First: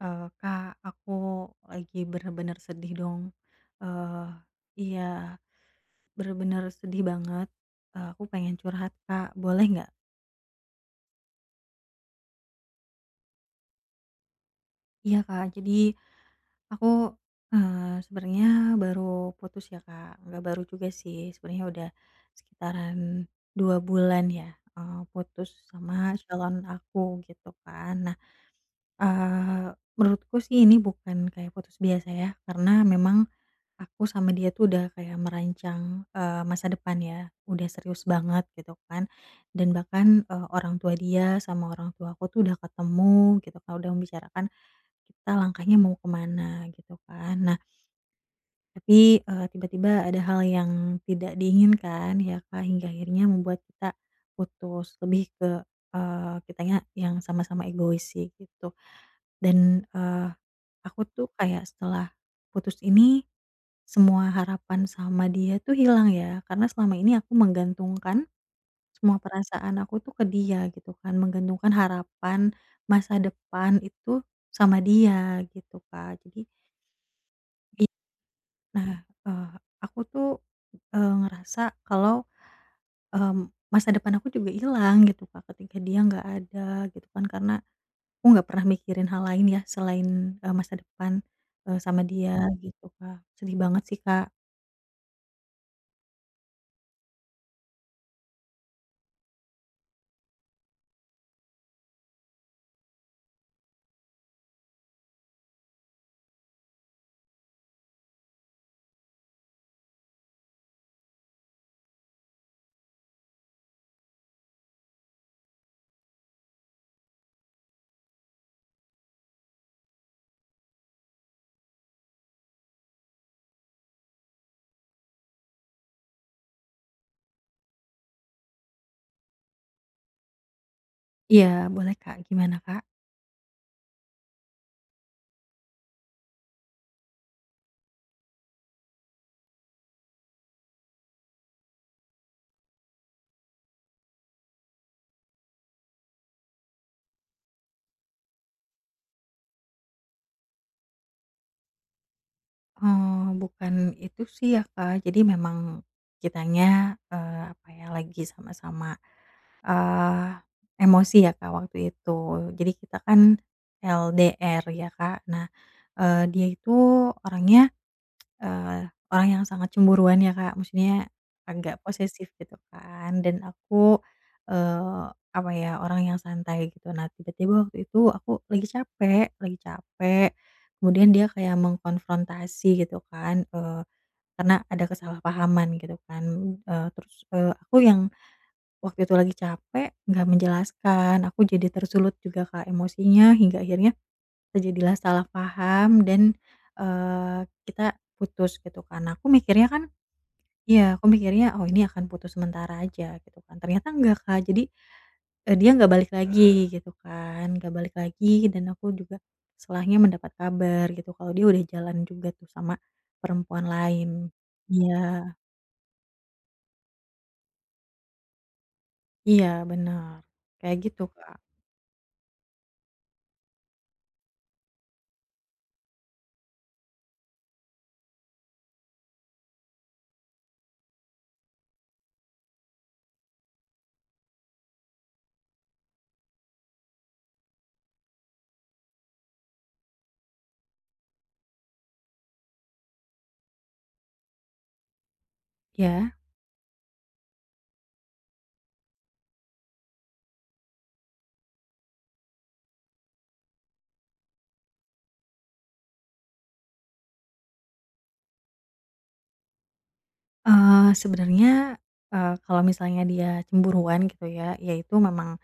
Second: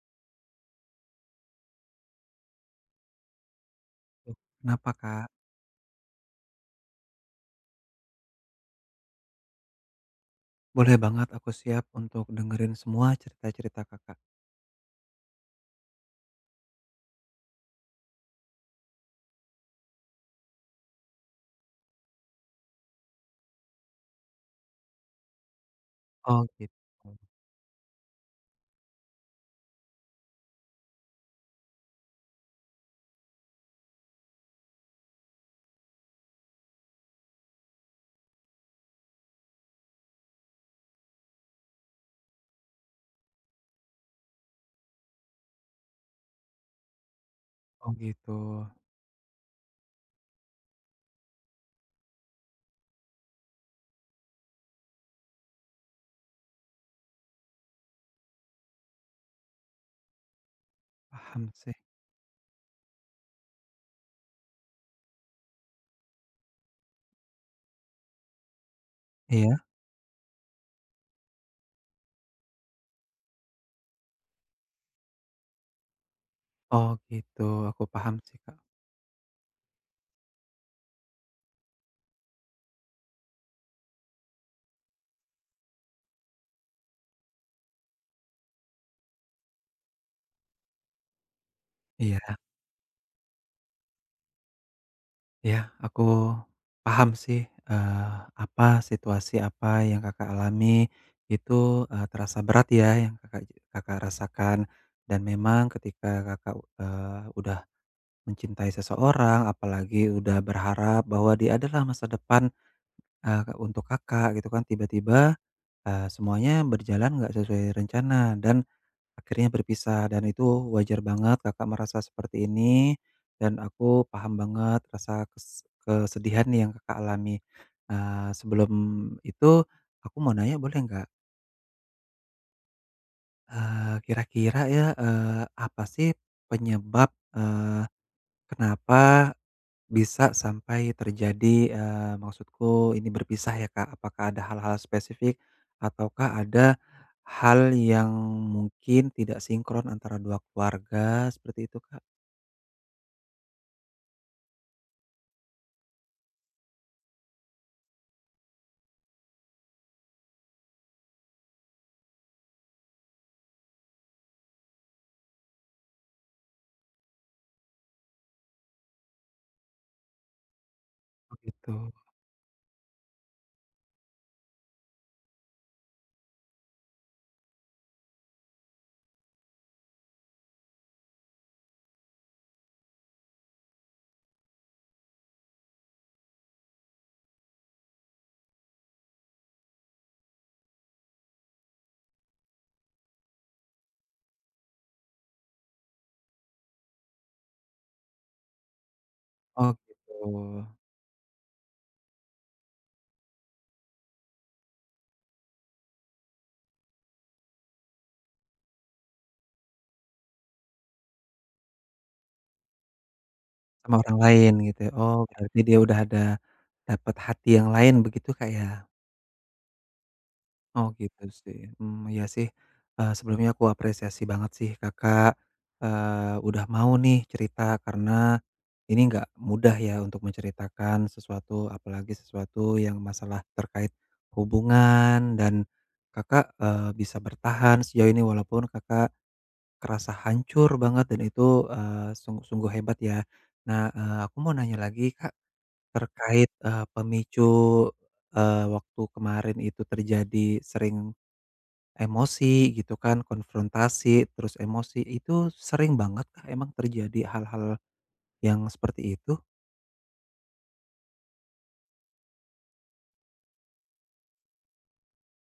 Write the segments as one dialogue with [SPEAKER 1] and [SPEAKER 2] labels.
[SPEAKER 1] Eee, Kak aku lagi bener-bener sedih dong. Eee,
[SPEAKER 2] Oh kenapa,
[SPEAKER 1] iya
[SPEAKER 2] Kak?
[SPEAKER 1] bener-bener sedih banget, eee, aku pengen curhat, Kak, boleh nggak?
[SPEAKER 2] Boleh banget aku siap untuk dengerin semua cerita-cerita, Kakak.
[SPEAKER 1] Iya Kak. Jadi aku, eee, sebenernya baru putus ya, Kak. Nggak baru juga sih sebenernya udah sekitaran 2 bulan ya, eee, putus sama
[SPEAKER 2] Oh
[SPEAKER 1] calon
[SPEAKER 2] gitu.
[SPEAKER 1] aku gitu kan. Nah, eee, menurutku sih ini bukan kayak putus biasa ya, karena memang aku sama dia tuh udah kayak merancang, eee, masa depan ya, udah serius banget gitu kan. Dan bahkan, eee, orang tua dia sama orang tuaku tuh udah ketemu gitu, Kak, udah membicarakan kita langkahnya mau ke mana gitu kan, nah
[SPEAKER 2] Oh gitu.
[SPEAKER 1] tapi, eee, tiba-tiba ada hal yang tidak diinginkan ya, Kak, hingga akhirnya membuat kita putus. Lebih ke, eee, kitanya yang sama-sama egois sih gitu. Dan, eee, aku tuh
[SPEAKER 2] Paham
[SPEAKER 1] kayak
[SPEAKER 2] sih.
[SPEAKER 1] setelah putus ini, semua harapan sama dia tuh hilang ya karena selama ini aku menggantungkan, semua
[SPEAKER 2] Iya.
[SPEAKER 1] perasaan aku tuh ke dia, gitu kan. Menggantungkan harapan, masa depan, itu sama dia gitu, Kak, jadi
[SPEAKER 2] Oh gitu, aku
[SPEAKER 1] It
[SPEAKER 2] paham sih, Kak.
[SPEAKER 1] nah, eee, aku tuh, eee, ngerasa kalau, eee, masa depan aku juga hilang gitu, Kak, ketika dia nggak ada, gitu kan, karena aku nggak pernah mikirin hal lain ya selain, eee, masa depan, eee, sama dia
[SPEAKER 2] Iya.
[SPEAKER 1] gitu, Kak, sedih banget sih, Kak.
[SPEAKER 2] Ya aku paham sih, eee, apa, situasi apa yang Kakak alami itu, eee, terasa berat ya yang Kakak je Kakak rasakan dan memang ketika Kakak, eee, udah mencintai seseorang apalagi udah berharap bahwa dia adalah masa depan, eee, untuk Kakak, gitu kan, tiba-tiba, eee, semuanya berjalan nggak sesuai rencana dan akhirnya berpisah, dan itu wajar banget Kakak merasa seperti ini, dan aku paham banget rasa kes kesedihan yang Kakak alami. Eee, sebelum itu aku mau nanya boleh nggak?
[SPEAKER 1] Iya boleh Kak, gimana, Kak?
[SPEAKER 2] Eee, kira-kira ya, eee, apa sih penyebab, eee, kenapa bisa sampai terjadi, eee, maksudku ini berpisah ya, Kak. Apakah ada hal-hal spesifik ataukah ada hal yang mungkin tidak sinkron antara 2 keluarga? Seperti itu, Kak.
[SPEAKER 1] Oh bukan itu sih ya Kak, jadi memang kitanya, eee, apa ya, lagi sama-sama, eee, emosi ya Kak waktu itu. Jadi kita kan LDR ya Kak. Nah, eee, dia itu orangnya, eee, orang yang sangat cemburuan ya Kak, maksudnya
[SPEAKER 2] Oh
[SPEAKER 1] agak
[SPEAKER 2] gitu.
[SPEAKER 1] posesif gitu kan, dan aku, eee, apa ya orang yang santai gitu, nah tiba-tiba waktu itu aku lagi capek lagi capek kemudian dia kayak mengkonfrontasi gitu kan, eee, karena ada kesalahpahaman gitu kan, eee, terus, eee, aku yang waktu itu lagi capek gak menjelaskan aku jadi tersulut juga Kak emosinya hingga akhirnya terjadilah salah paham dan, eee, kita putus gitu kan. Aku mikirnya
[SPEAKER 2] Oh
[SPEAKER 1] kan
[SPEAKER 2] gitu.
[SPEAKER 1] iya aku mikirnya, "Oh ini akan putus sementara aja." Gitu kan, ternyata enggak Kak jadi, eee, dia gak balik lagi gitu kan, gak balik lagi dan aku juga setelahnya mendapat kabar gitu. Kalau dia udah jalan juga tuh sama perempuan
[SPEAKER 2] Sama orang
[SPEAKER 1] lain.
[SPEAKER 2] lain gitu, oh
[SPEAKER 1] Iya.
[SPEAKER 2] berarti dia udah ada dapat hati yang lain begitu Kak, ya?
[SPEAKER 1] Iya bener, kaya
[SPEAKER 2] Oh
[SPEAKER 1] gitu
[SPEAKER 2] gitu
[SPEAKER 1] Kak.
[SPEAKER 2] sih. Hmm ya sih, eee, sebelumnya ku apresiasi banget sih Kakak, eee, udah mau nih cerita karena ini nggak mudah ya untuk menceritakan sesuatu, apalagi sesuatu yang masalah terkait hubungan, dan Kakak, eee, bisa bertahan sejauh ini walaupun Kakak kerasa hancur banget dan itu, eee, sungguh-sungguh hebat ya. Nah, eee, aku mau nanya lagi Kak
[SPEAKER 1] Iya.
[SPEAKER 2] terkait, eee, pemicu, eee, waktu kemarin itu terjadi sering emosi gitu kan, konfrontasi, terus emosi, itu sering banget emang terjadi hal-hal yang seperti itu?
[SPEAKER 1] Eee, sebenernya, eee, kalau misalnya dia cemburuan gitu ya, ya itu memang,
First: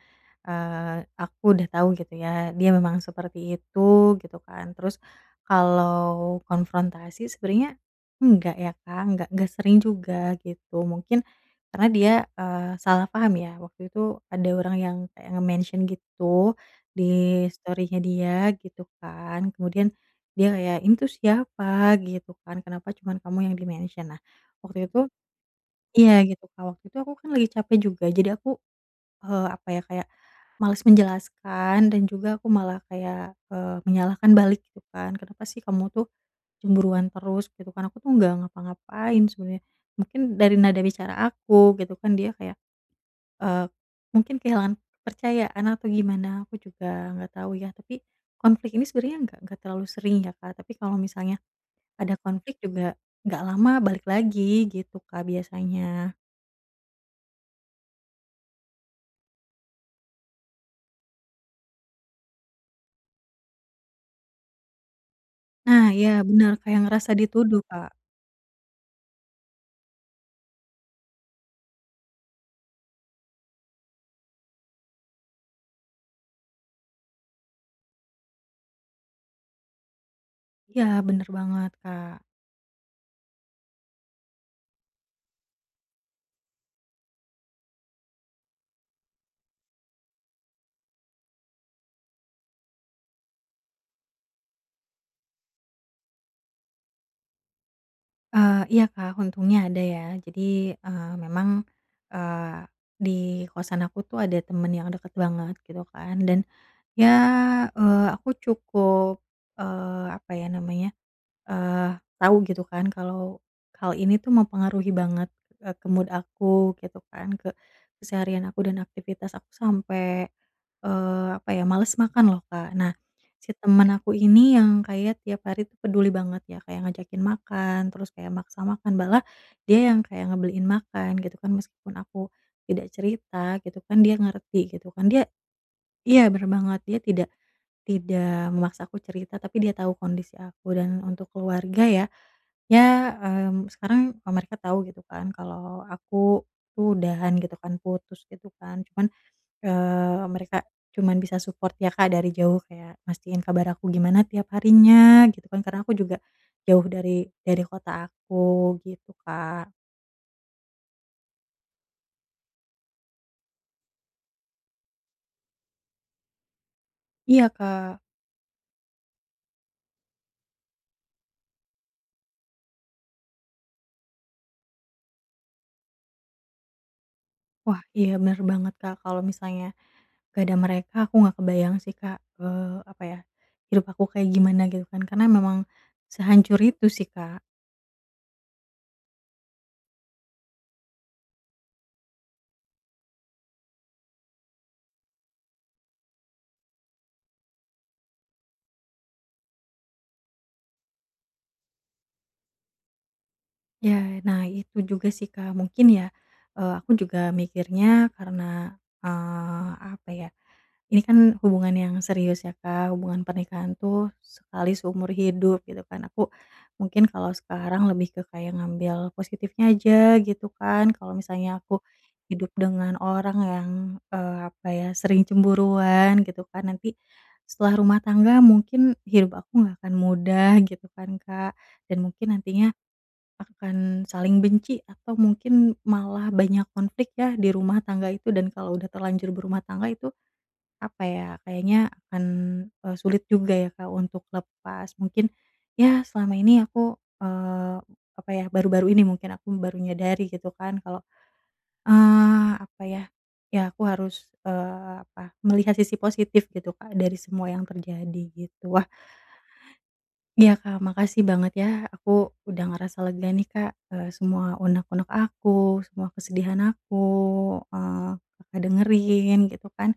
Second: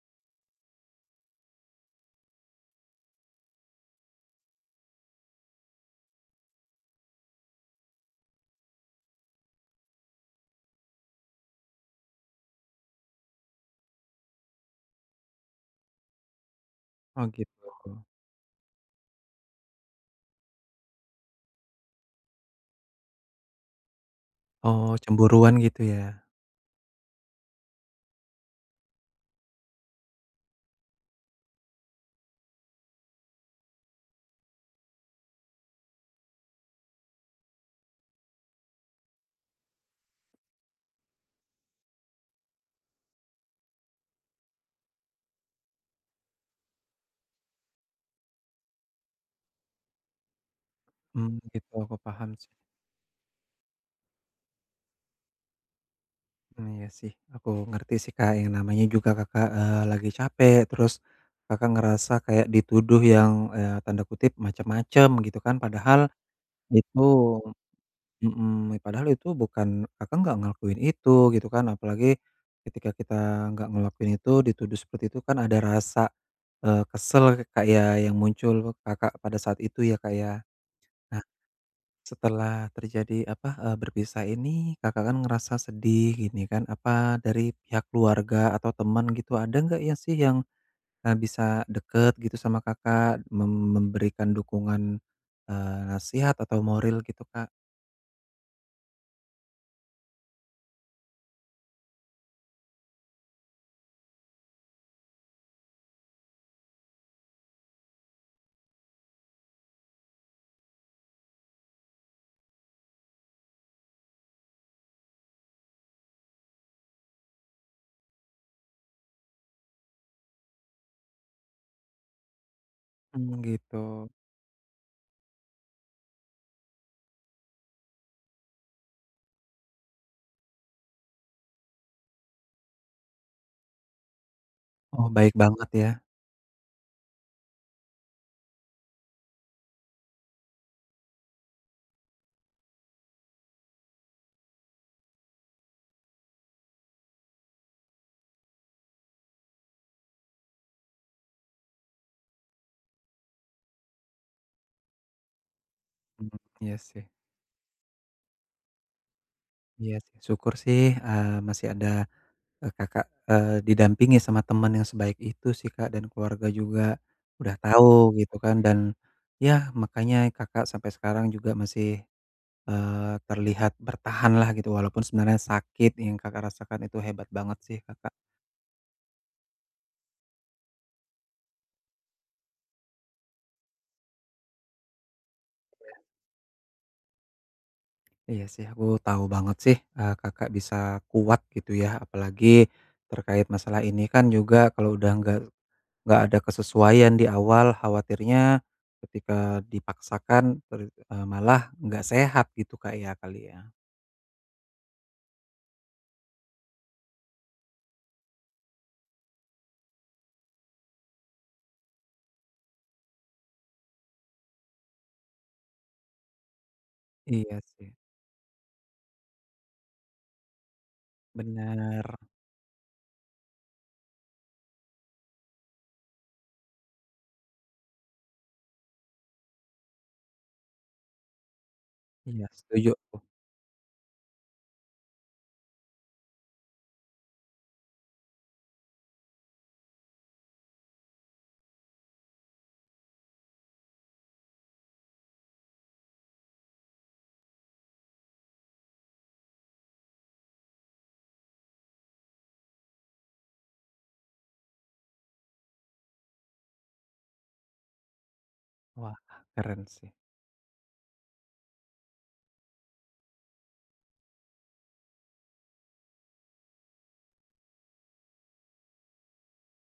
[SPEAKER 1] eee, aku udah tau gitu ya dia memang seperti itu. gitu kan, terus kalau konfrontasi sebenernya enggak ya Kak, enggak enggak sering juga gitu mungkin karena dia, eee, salah paham ya, waktu itu ada orang yang kayak nge-mention gitu
[SPEAKER 2] Oh
[SPEAKER 1] di
[SPEAKER 2] gitu.
[SPEAKER 1] story-nya dia gitu kan, kemudian dia ya, "Ini tuh siapa?" Gitu kan, "Kenapa cuman kamu yang di-mention?" Nah waktu
[SPEAKER 2] Oh
[SPEAKER 1] itu
[SPEAKER 2] cemburuan gitu
[SPEAKER 1] iya
[SPEAKER 2] ya.
[SPEAKER 1] gitu Kak, waktu itu aku kan lagi capek juga jadi aku, eee, apa ya kayak males menjelaskan dan juga aku malah kayak, eee, menyalahkan balik gitu kan, "Kenapa sih kamu tuh cemburuan terus?" Gitu kan, "Aku tuh gak ngapa-ngapain sebenernya." Mungkin dari nada bicara aku gitu kan, dia kayak, eee, mungkin kehilangan kepercayaan atau gimana, aku juga gak tau ya, tapi konflik ini sebenernya gak gak terlalu sering ya Kak, tapi kalau
[SPEAKER 2] Hmm
[SPEAKER 1] misalnya
[SPEAKER 2] gitu, aku
[SPEAKER 1] ada
[SPEAKER 2] paham sih.
[SPEAKER 1] konflik juga gak lama, balik lagi gitu Kak biasanya.
[SPEAKER 2] Mmm, iya sih aku ngerti sih Kak yang namanya juga Kakak, eee, lagi capek terus Kakak ngerasa kayak dituduh yang, eee, tanda kutip macem-macem gitu kan,
[SPEAKER 1] Nah
[SPEAKER 2] padahal
[SPEAKER 1] iya bener, kayak
[SPEAKER 2] itu
[SPEAKER 1] ngerasa dituduh Kak.
[SPEAKER 2] mhm, padahal itu bukan, Kakak enggak ngelakuin itu gitu kan, apalagi ketika kita nggak ngelakuin itu, dituduh seperti itu kan ada rasa, eee, kesel kayak yang muncul Kakak pada saat itu ya Kak ya.
[SPEAKER 1] Iya
[SPEAKER 2] Nah,
[SPEAKER 1] bener banget Kak.
[SPEAKER 2] setelah terjadi, apa, eee, berpisah ini Kakak kan ngerasa sedih gini kan, apa dari pihak keluarga atau teman gitu, ada gak ya sih yang, eee, bisa deket gitu sama Kakak mem memberikan dukungan, eee, nasihat atau moril gitu Kak?
[SPEAKER 1] Eee, iya Kak untungnya ada ya jadi, eee, memang, eee, di kosan aku tuh ada temen yang deket banget gitu kan, dan ya, eee, aku cukup, eee, apa ya namanya, eee, tau gitu kan kalau hal ini tuh mempengaruhi banget ke, eee, mood aku gitu kan, ke keseharian aku dan aktivitas aku sampe, eee, apa ya, males makan loh Kak. Nah
[SPEAKER 2] Mmm
[SPEAKER 1] si temen
[SPEAKER 2] gitu.
[SPEAKER 1] aku ini yang kayak tiap hari tuh peduli banget ya, kayak ngajakin makan, terus kayak maksa makan, malah dia yang kayak ngebeliin makan gitu kan, meskipun aku tidak cerita gitu kan, dia ngerti gitu kan
[SPEAKER 2] Oh
[SPEAKER 1] dia
[SPEAKER 2] baik banget ya.
[SPEAKER 1] iya bener banget, dia tidak tidak memaksa aku cerita tapi dia tau kondisi aku, dan untuk keluarga ya, ya, mmm, sekarang, eee, mereka tau gitu kan kalau aku tuh udahan gitu kan, putus gitu kan cuman, eee, mereka cuman bisa support ya Kak dari jauh, kayak mastiin kabar aku gimana tiap harinya gitu kan karena aku juga
[SPEAKER 2] Mmm, ya
[SPEAKER 1] jauh
[SPEAKER 2] sih.
[SPEAKER 1] dari dari kota aku gitu Kak.
[SPEAKER 2] Iya sih, syukur sih, eee, masih ada, eee, Kakak, eee, didampingi sama temen yang sebaik itu sih Kak, dan keluarga juga
[SPEAKER 1] Iya
[SPEAKER 2] udah tahu
[SPEAKER 1] Kak.
[SPEAKER 2] gitu kan, dan ya makanya Kakak sampai sekarang juga masih, eee, terlihat bertahanlah gitu walaupun sebenarnya sakit yang Kakak rasakan itu, hebat banget sih
[SPEAKER 1] Wah
[SPEAKER 2] Kakak.
[SPEAKER 1] iya bener banget Kak, kalau misalnya gak ada mereka, aku gak kebayang sih Kak, eee, apa ya, hidup aku kayak gimana gitu kan, karena memang
[SPEAKER 2] Iya.
[SPEAKER 1] sehancur itu sih Kak.
[SPEAKER 2] Iya sih aku tahu banget sih, eee, Kakak bisa kuat gitu ya, apalagi terkait masalah ini kan juga kalo udah gak gak ada kesesuaian di awal, khawatirnya ketika dipaksakan ter eee, malah gak sehat gitu Kak, ya, kali ya.
[SPEAKER 1] Ya, nah itu juga sih Kak, mungkin ya, eee, aku juga mikirnya karena, eee, apa ya, ini kan hubungan yang serius ya Kak, hubungan pernikahan tuh sekali seumur hidup gitu kan, aku mungkin kalau
[SPEAKER 2] Iya
[SPEAKER 1] sekarang
[SPEAKER 2] sih.
[SPEAKER 1] lebih ke kayak ngambil positifnya aja gitu kan, kalau misalnya aku
[SPEAKER 2] Bener.
[SPEAKER 1] hidup dengan orang yang, eee, apa ya, sering cemburuan gitu kan, nanti setelah rumah tangga mungkin hidup aku gak akan mudah gitu kan Kak, dan mungkin
[SPEAKER 2] Iya,
[SPEAKER 1] nantinya
[SPEAKER 2] setuju tuh.
[SPEAKER 1] akan saling benci atau mungkin malah banyak konflik ya di rumah tangga itu, dan kalau udah terlanjur berumah tangga itu, apa ya, kayaknya akan, eee, sulit juga ya Kak untuk lepas, mungkin ya selama ini aku, eee, apa ya, baru-baru ini mungkin aku baru menyadari gitu kan kalau, eee, apa ya, ya aku harus, eee, apa, melihat sisi positif gitu Kak, dari semua yang terjadi gitu, wah
[SPEAKER 2] Wah keren sih.
[SPEAKER 1] iya Kak makasih banget ya, aku udah ngerasa lega nih Kak, eee, semua unek-unek aku, semua kesedihan aku, eee, Kakak dengerin gitu kan.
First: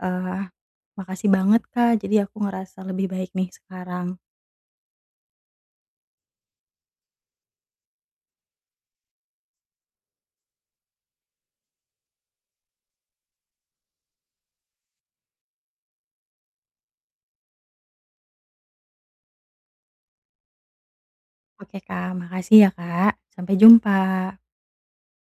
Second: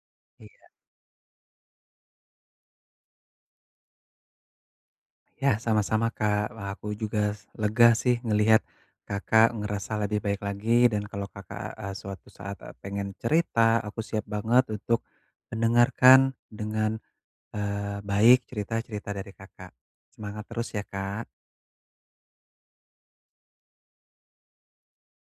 [SPEAKER 1] Eee,
[SPEAKER 2] Iya.
[SPEAKER 1] makasih banget Kak jadi aku ngerasa lebih baik nih sekarang.
[SPEAKER 2] Yah sama-sama Kak, wah aku juga lega sih ngeliat Kakak ngerasa lebih baik lagi dan kalau Kakak, eee, suatu saat, eee, pengen cerita, aku siap banget untuk mendengarkan dengan, eee, baik cerita-cerita dari Kakak, semangat terus ya Kak.
[SPEAKER 1] Oke Kak, makasih ya Kak, sampai jumpa.